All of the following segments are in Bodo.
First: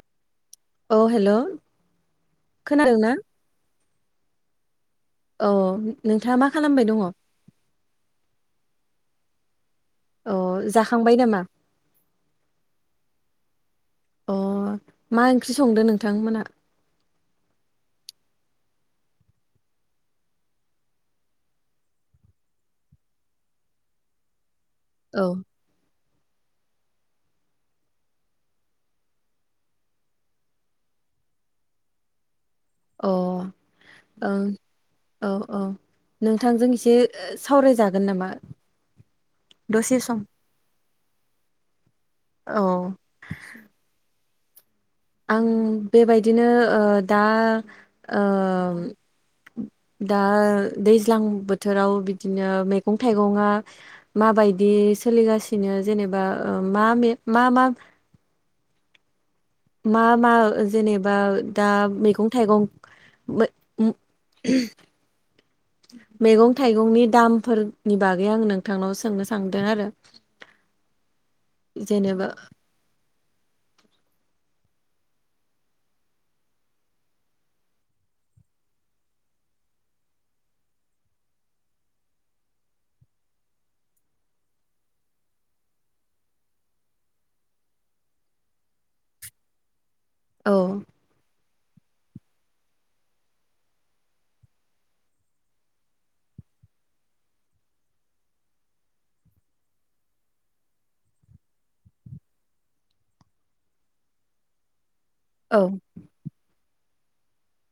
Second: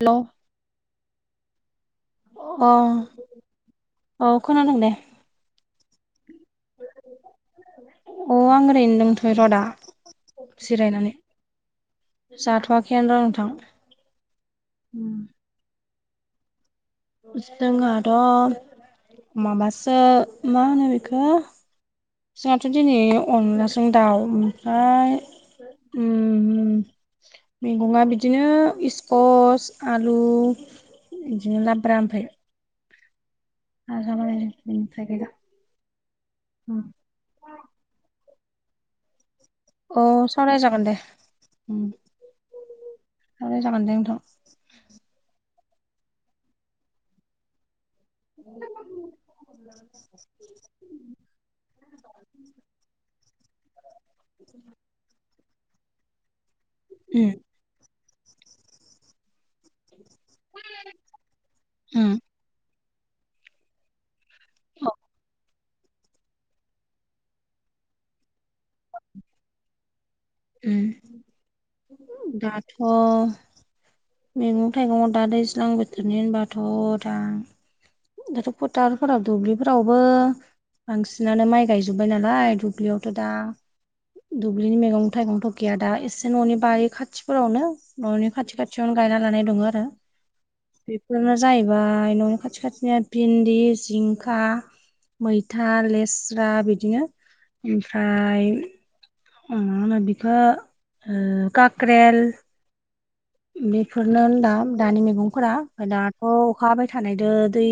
हेलौ औ हेल' अ खोनादोंना औ खोनादों दे औ नोंथाङा मा खालामबाय दङ अ आं ओरैनो दंथ'यो र' दा औ जाखांबाय जिरायनानै नामा जाथ'वाखैनो र' नोंथां अ मा ओंख्रि संदों नोंथां मोनहा जोंहाथ' माबासो मा होनो बेखौ जोंहाथ' दिनै अनलाजों दाउ ओमफ्राय औ उम [inaudible] मैगङा बिदिनो इकस आलु बिदिनो लाब्रा ओमफ्राय अ भाजा बानायदों ओं बेनिफ्राय गैला औ औ नोंथांजों एसे सावरायजागोन नामा? दसे अ सम सावराय जागोन दे। उम, औ सावराय जागोन दे नोंथां। आं बेबायदिनो ओ दा ओ दा दैज्लां बोथोराव बिदिनो मैगं थाइगंङा माबायदि सोलिगासिनो जेनेबा मा मे उम मा मा मा मा जेनेबा दा उम मैगं थाइगं मै औ [inaudible] मैगं थाइगंनि दामफोरनि बागै आं नोंथांनाव सोंनो सानदों आरो। उम जेनेबा दाथ' मैगं थाइगंङाव दा दैज्लां बोथोरनि होनबाथ' दा दाथ' फोथारफोराव दुब्लिफोरावबो बांसिनानो माइ गायजोब्बाय नालाय दुब्लियावथ' दा दुब्लिनि मैगं थाइगंथ' गैया दा एसे न'नि बारि खाथिफोरावनो न'नि खाथि खाथियावनो गायना लानाय दङो आरो औ। बेफोरानो जाहैबाय न'नि खाथि खाथिनि भिन्दि, जिंखा मैथा, लेस्रा बिदिनो ओमफ्राय ओ माहोनो बेखौ ओ काक्रेल बेफोरनो होनदा दानि मैगंफोरा औ ओमफ्राय दाथ' अखा हाबाय थानायदो दै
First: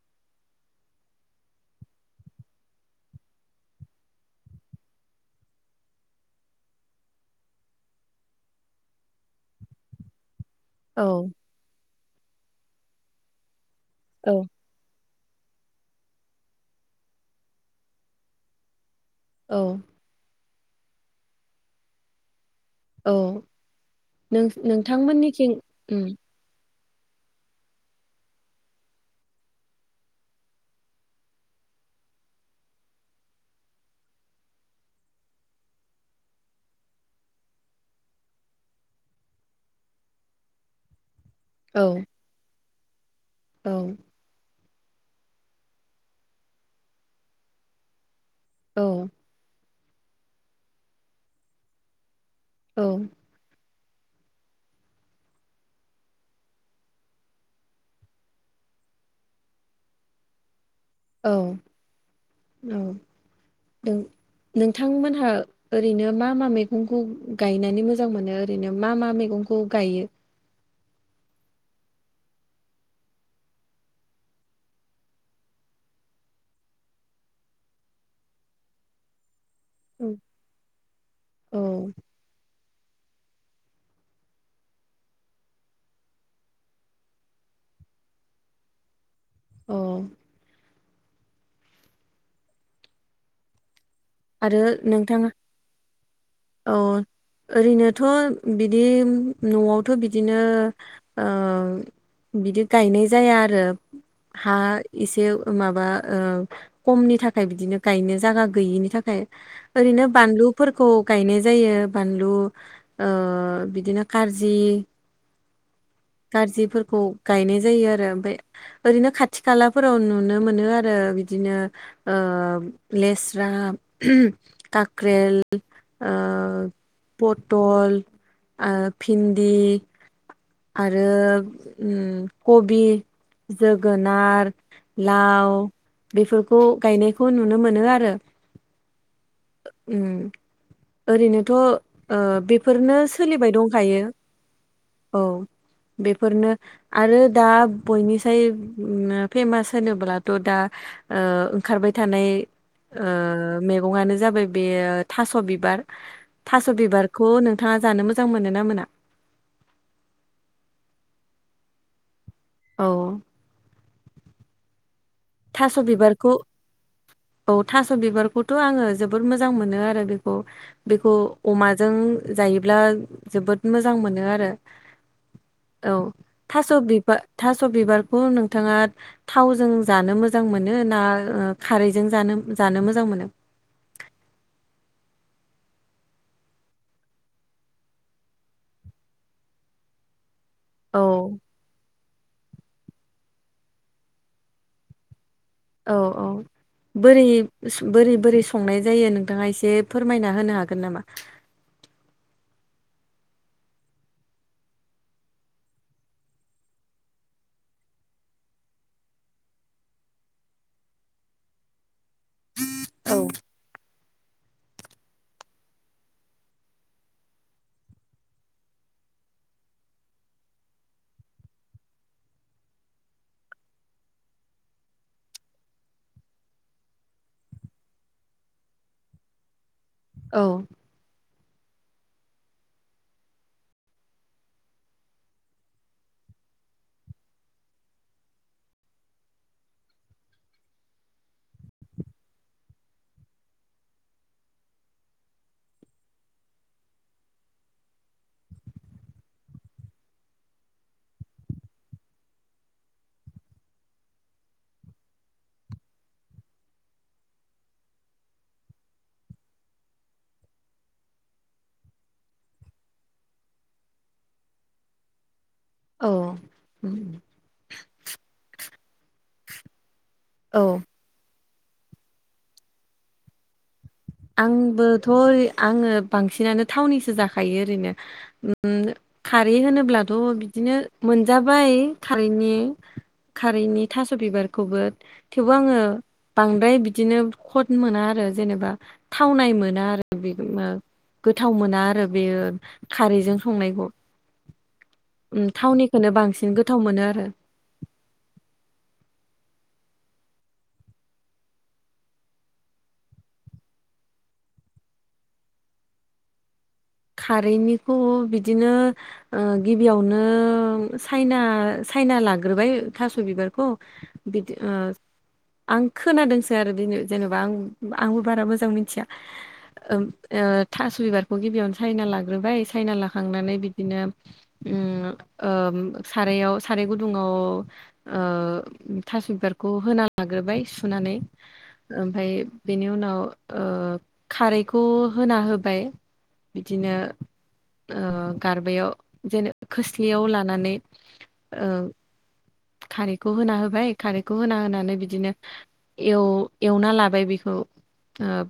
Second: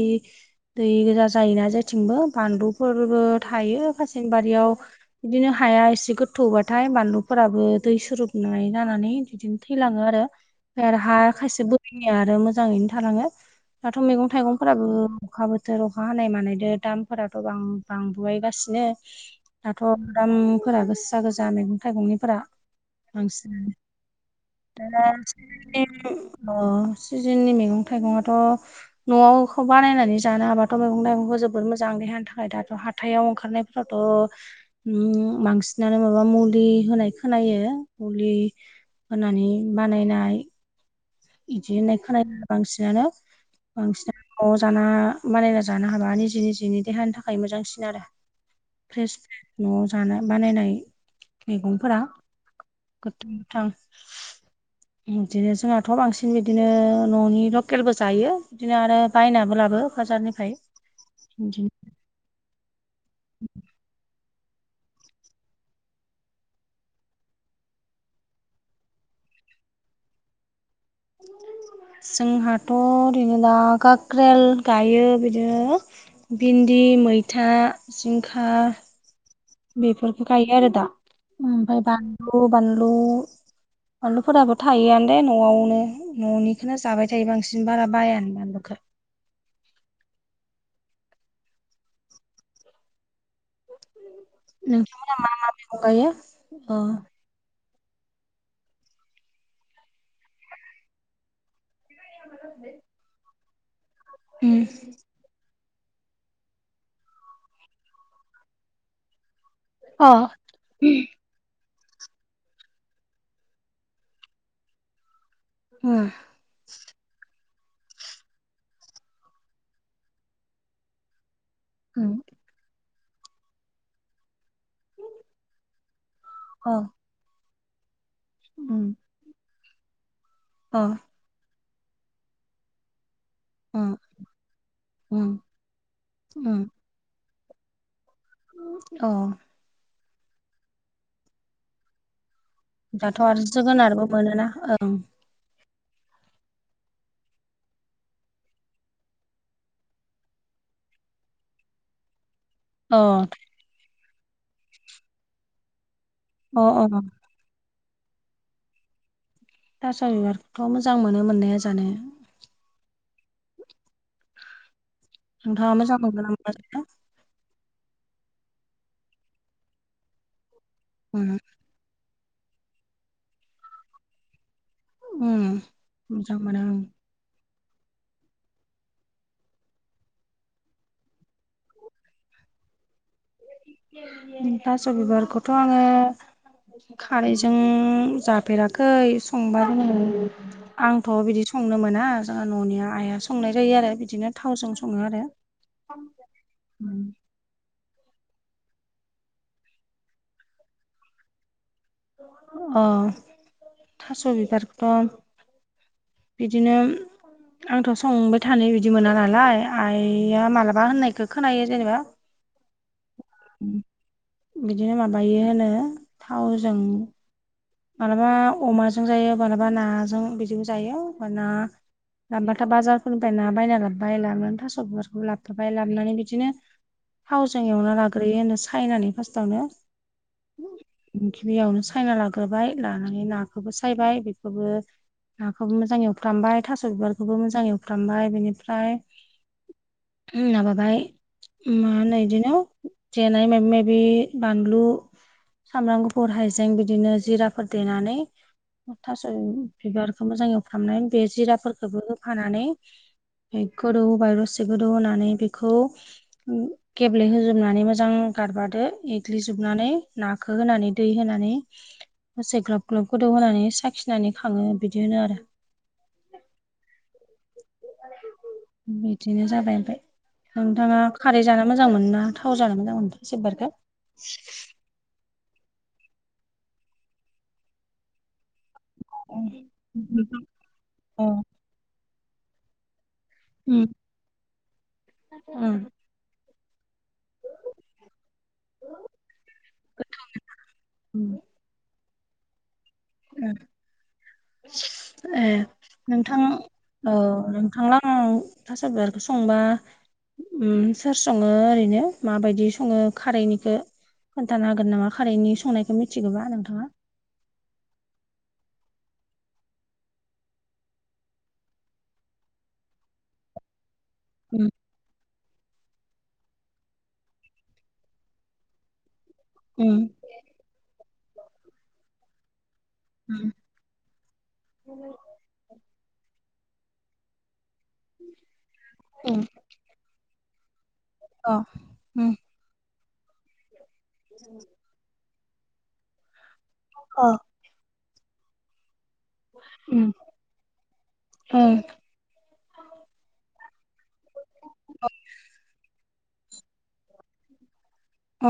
दै गोजा जायोना जेथिंबो बानलुफोरबो थायो खासें बारियाव बिदिनो हाया एसे गोथौबाथाय बानलुफोराबो दै सोरोबनाय जानानै बिदिनो थैलाङो आरो ओमफ्राय आरो हा औ खायसे बोरिनिया आरो मोजाङैनो थलाङो दाथ' मैगं औ थाइगं फोराबो अखा बोथोर अखा हानाय मानायदो दामफोराथ' बां-बांबोबायगासिनो। औ दाथ' दामफोरा गोसा गोजा मैगं थाइगंनिफोरा। औ नों [unintelligible] नोंथांमोननिथिं उम, [unintelligible] सिजोननि मैगं थाइगङाथ' न'आवखौ बानायनानै जानो हाबाथ' मैगं थाइगंखौ जोबोद मोजां देहानि थाखाय दाथ' हाथायाव ओंखारनाय फाथ' उम बांसिनानो माबा मुलि होनाय खोनायो। मुलि होनानै बानायनाय इदि औ होननाय खोना बांसिनानो। औ बांसिनानो न'आव जाना मानायना जानो हाबा निजे निजेनि देहानि थाखाय मोजांसिन आरो। औ फ्रेस स न'आव जानो बानायनाय मैगंफोरा। औ गो थ गोथां इदिनो जोंहा थ' बांसिन बिदिनो न'नि लकेलबो जायो बिदिनो आरो बायनाबो लाबो फाजारनिफ्राय। औ औ नों-नोंथांमोनहा ओरैनो मा मा मैगंखौ गायनानै मोजां मोनो ओरैनो मा मा मैगंखौ गायो? [inaudible] जोंहाथ' ओरैनो दा गाक्रेल गायो बिदिनो भिन्दि, मैथा, जिंखा बेफोरखौ गायो आरो दा। औ ओमफाय बानलु बानलु बानलुफोराबो थायोआनो दे न'आवनो। न'निखोनो जाबाय थायो बांसिन बारा बायानो बानलुखो। औ। आरो नोंथांमोना नोंथाङा मा मा मैगं गायो औ अ । ओरैनोथ' बिदि न'आवथ' बिदिनो ओ बिदि गायनाय जाया आरो हा उम एसे माबा ओ खमनि थाखाय बिदिनो गायनो जागा गैयिनि थाखाय ओरैनो अ बानलुफोरखौ गायनाय जायो। बानलु ओ बिदिनो कार्जि उमह। कार्जिफोरखौ गायनाय जायो आरो। ओमफाय ओरैनो खाथि खालाफोराव नुनो मोनो आरो बिदिनो ओ उम लेस्रा, काक्रेल ओ औ। पथल, ओ भिन्दि अ उम आरो उम कबि जोगोनार, उम लाव बेफोरखौ उम गायनायखौ नुनो मोनो आरो। अ ओ उम ओरैनोथ' ओ बे फोरनो दाथ' आरो सोलिबाय दंखायो। जोगोनारबो मोनोना औ बेफोरनो आरो दा बयनिसाय उम फेमास होनोब्लाथ' दा ओंखारबाय थानाय ओ ओं मैगंआनो जाबाय बे थास' बिबार अ थास' अ अ बिबारखौ होनो नोंथाङा जानो मोजां मोनोना मोना थास' बिबारखौथ' मोजां मोनो मोननाया जानो। औ थास' नोंथाङा मोजां बिबारखौ मोनगोनना मोना [unintelligible] औ थास' बिबारखौथ' आङो जोबोर मोजां मोनो आरो बेखौ। बेखौ उम अमा जों जायोब्ला जोबोद मोजां मोनो आरो। उम औ मोजां मोनो थास' बिबा थास' बिबारखौ नोंथाङा थावजों जानो मोजां मोनो ना ओ खारै बे जों जानो जानो मोजां मोनो बि थास बिबारखौथ' आङो खारैजों जाफेराखै संबा जोंङो औ आंथ' बिदि संनो मोना जोंहा न'निया आइआ संनाय जायो आरो बिदिनो थावजों सङो आरो। औ औ बोरै बोरै बोरै संनाय जायो नोंथाङा एसे फोरमायना होनो हागोन नामा। अ थास' बिबारखौथ' बिदिनो आंथ' संबाय थानो बिदि मोना नालाय आइआ मालाबा होननायखौ खोनायो जेनेबा औ बिदिनो माबायो होनो थावजों मालाबा अमाजों जायो मालाबा नाजों बिदिबो जायो मानोना लाबबाथ' बाजारफोरनिफ्राय ना बायना लाबोबाय लाबोनानै थास' बारखौ लाबोथारबाय लाबोनानै बिदिनो थावजों एवना लाग्रोयो होनो सायनानै फार्स्टावनो औ गिबियावनो सायना लाग्रोबाय लानानै नाखौबो सायबाय बेखोबो नाखौबो मोजाङै एवफ्रामबाय थास' बिबारखौबो मोजाङै एवफ्रामबाय बिनिफ्राय माबाबाय मा होनो इदिनो देनाय मायबा मायबि बानलु सामब्राम गुफुर हाइजें बिदिनो जिराफोर देनानै थास' बिबारखौ मोजां एवफ्रामनानै बे जिराफोरखौबो होफानानै गोदौ होबाय होनानै दसे गोदौ होनानै बेखौ गेब्लेहोजोबनानै मोजां गारबादो एग्लिजोबनानै नाखौ होनानै दै होनानै दसे ग्लाब ग्लब गोदौ होनानै साखिनानै खाङो बिदि होनो आरो औ अम बिदिनो जाबाय ओमफाय औ नोंथाङा खारै जानो मोजां मोना थाव जानो मोजां मोनो थास बिबार खो आंबोथ' ओ आङो बांसिनानो थावननिसो जाखायो ओरैनो अ खारै होनोब्लाथ' बिदिनो मोनजाबाय खारैनि खारैनि उम थास' बिबारखौबो थेवबो उम आङो बांद्राय बिदिनो खट मोना आरो जेने थावनाय मोना आरो उम गोथाव मोना आरो बेयो खारैजों संनायखौ ए थावनिखोनो बांसिन गोथाव मोनो आरो। थांलां आं थास बिारखौ संबा अम सोर सङो ओरैनो माबायदि सङो खारैनिखौ खोन्थानो होगोन नामा खारैनि संनायखौ मिथिगौबा नोंथाङा खारैनिखौ बिदिनो गिबियावनो साइना साइना लाग्रोबाय थास' बिबारखौ बिदि ओ उम आं खोनादोंसो आरो बि जेनेबा आं आंबो बारा मोजां मिथिया उम थास' बिबारखौ गिबियावनो सायना लाग्रोबाय सायना उम लाखांनानै बिदिनो सारायाव साराय गुदुङाव ओ थास बिबारखौ होना लाग्रोबाय सुनानै अ ओमफाय उम बेनि उनाव ओ खारैखौ होना होबाय बिदिनो अ गारबायाव जेने उम खोस्लियाव लानानै उम खारैखौ होना होबाय। खारैखौ होना होनानै बिदिनो एव एवना लाबाय बेखौ ओ अ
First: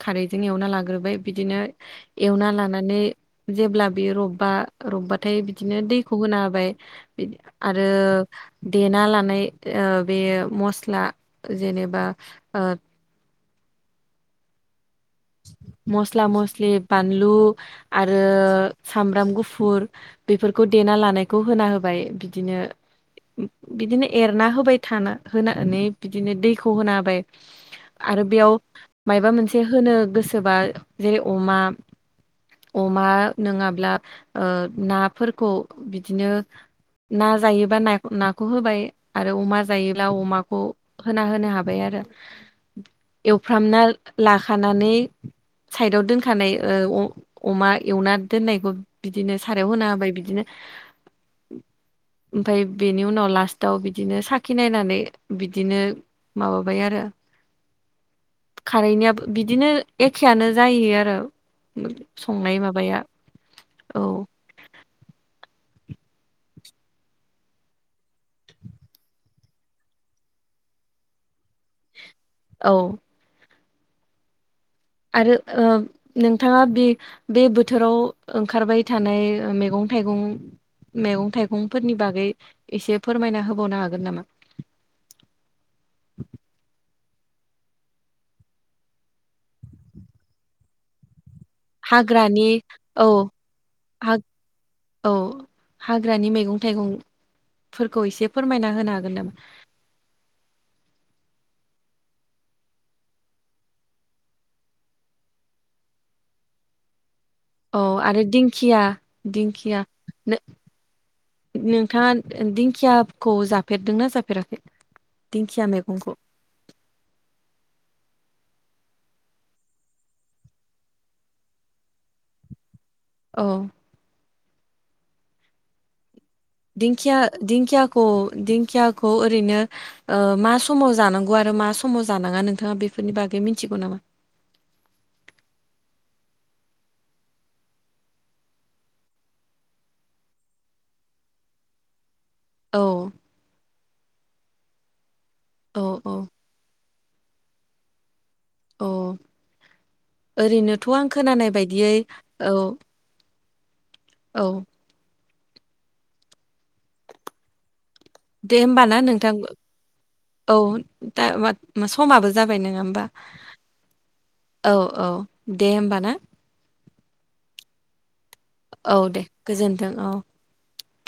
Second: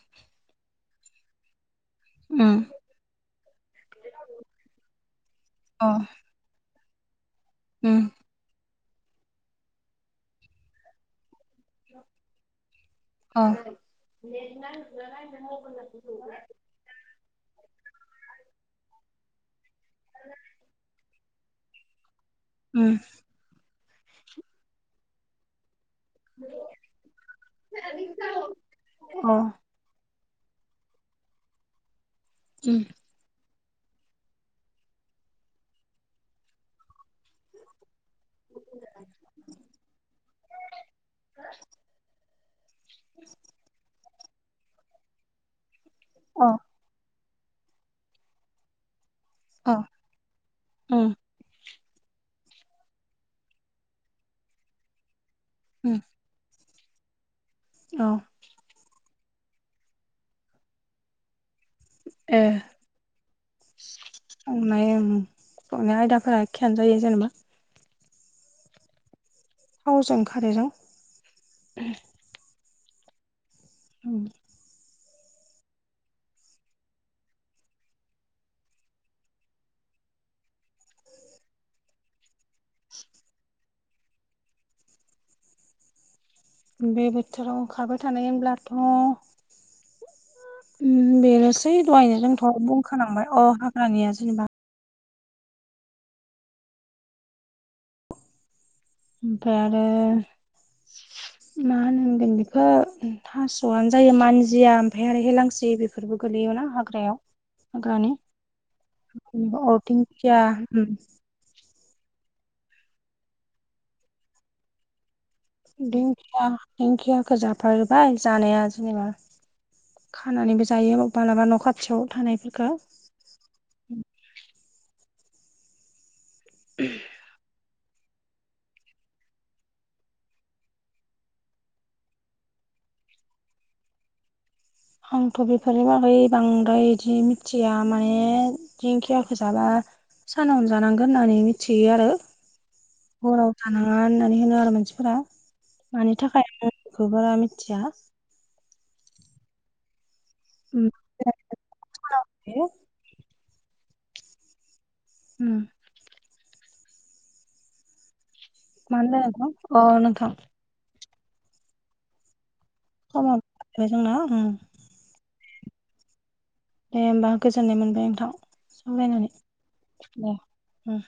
खारैजों एवना लाग्रोबाय बिदिनो एवना उम लानानै जेब्ला बेयो रबबा रबबाथाय बिदिनो अ दैखौ होना हाबाय आरो उम देना लानाय ओ‌ बे मस्ला जेनेबा ओ ओ मस्ला मस्लि बानलु आरो सामब्राम गुफुर बेफोरखौ देना लानाय खौ होना होबाय बिदिनो उम बिदिनो एरना होबाय थानाय होनानैै बिदिनो दैखौ होना होबाय आरो बेयाव अ मायबा मोनसे होनो गोसोबा जेरै अमा उम अमा नोङाब्ला ओ नाफोरखौ बिदिनो ना जायोबा ना नाखौ होबाय आरो अमा जायोब्ला अमाखौ होना होनो हाबाय आरो एवफ्रामना लाखानानै साइदाव अ दोनखानाय ओ अमा एवना दोननायखौ बिदिनो साराआव अ होना होबाय बिदिनो उम ओमफाय बेनि उनाव लास्टाव बिदिनो साखि नायनानै बिदिनो उम माबाबाय आरो औ खारैनिआबो बिदिनो एखेआनो जायो आरो संनाय माबाआ औ अनायआ ओ संनाय आयदाफोरा एखेयानो जायो जेनेबा थावजों खारैजों ओम औ ओम आरो ओ नोंथाङा बि बे बोथोराव ओंखारबाय थानाय मैगं थाइगं मैगं थाइगंफोरनि बागै एसे फोरमायना होबावनो हागोन नामा बे बोथोराव ओंखारबाय थानाय होनब्लाथ' ओम बेनोसै दहायनो हाग्रानि जोंथ' औ बुंखानांबाय अ हाग्रानिया हा जेनोबा औ हाग्रानि मैगं थाइगंफोरखौ एसे फोरमायना होनो हा ओफ्राय आरो मा मा होनगोन बेखौ थास'आनो जायो मानजिया ओमफ्राय आरो हेलांस्रि बेफोरबो गोलैयोना हाग्राआव औ आरो दिंखिया [inaudible] नोंथांआ दिंखिआखौ जाफेरदोंना जाफेराखै दिंखिया मैगंखौ? दिंखिआ दिंखिआखौ जाफेरबाय जानाया जेनोबा खानानैबो जायो मालाबा न' खाथिआव थानायफोरखौ औ दिंखिआ दिंखिआखौ दिंखिआखौ ओरैनो ओ मा समाव जानांगौ आरो मा समाव जानाङा नोंथाङा बेफोरनि बागै मिथिगौ नामा आंथ' बेफोरनि बागै बांद्राय इदि मिथिया माने दिंखिआखौ जाबा सानावनो जानांगोन होननानै मिथियो आरो औ हराव जानाङा होननानै होनो आरो मानसिफोरा औ औ मानि थाखाय खौ बारा आ मिथिया अ ओरैनोथ' आं खोनानाय बायदियै औ औ उम दे होमबा ना मानो जाया नोंथां अ नोंथां औ दा मा समाबो जाबाय नोङा बा समाबो जाबाय जोंना उम औ औ दे होमबा ना? दे होमबा गोजोननाय मोनबाय नोंथां औ दे सावरायनानै गोजोन्थों औ दे उम।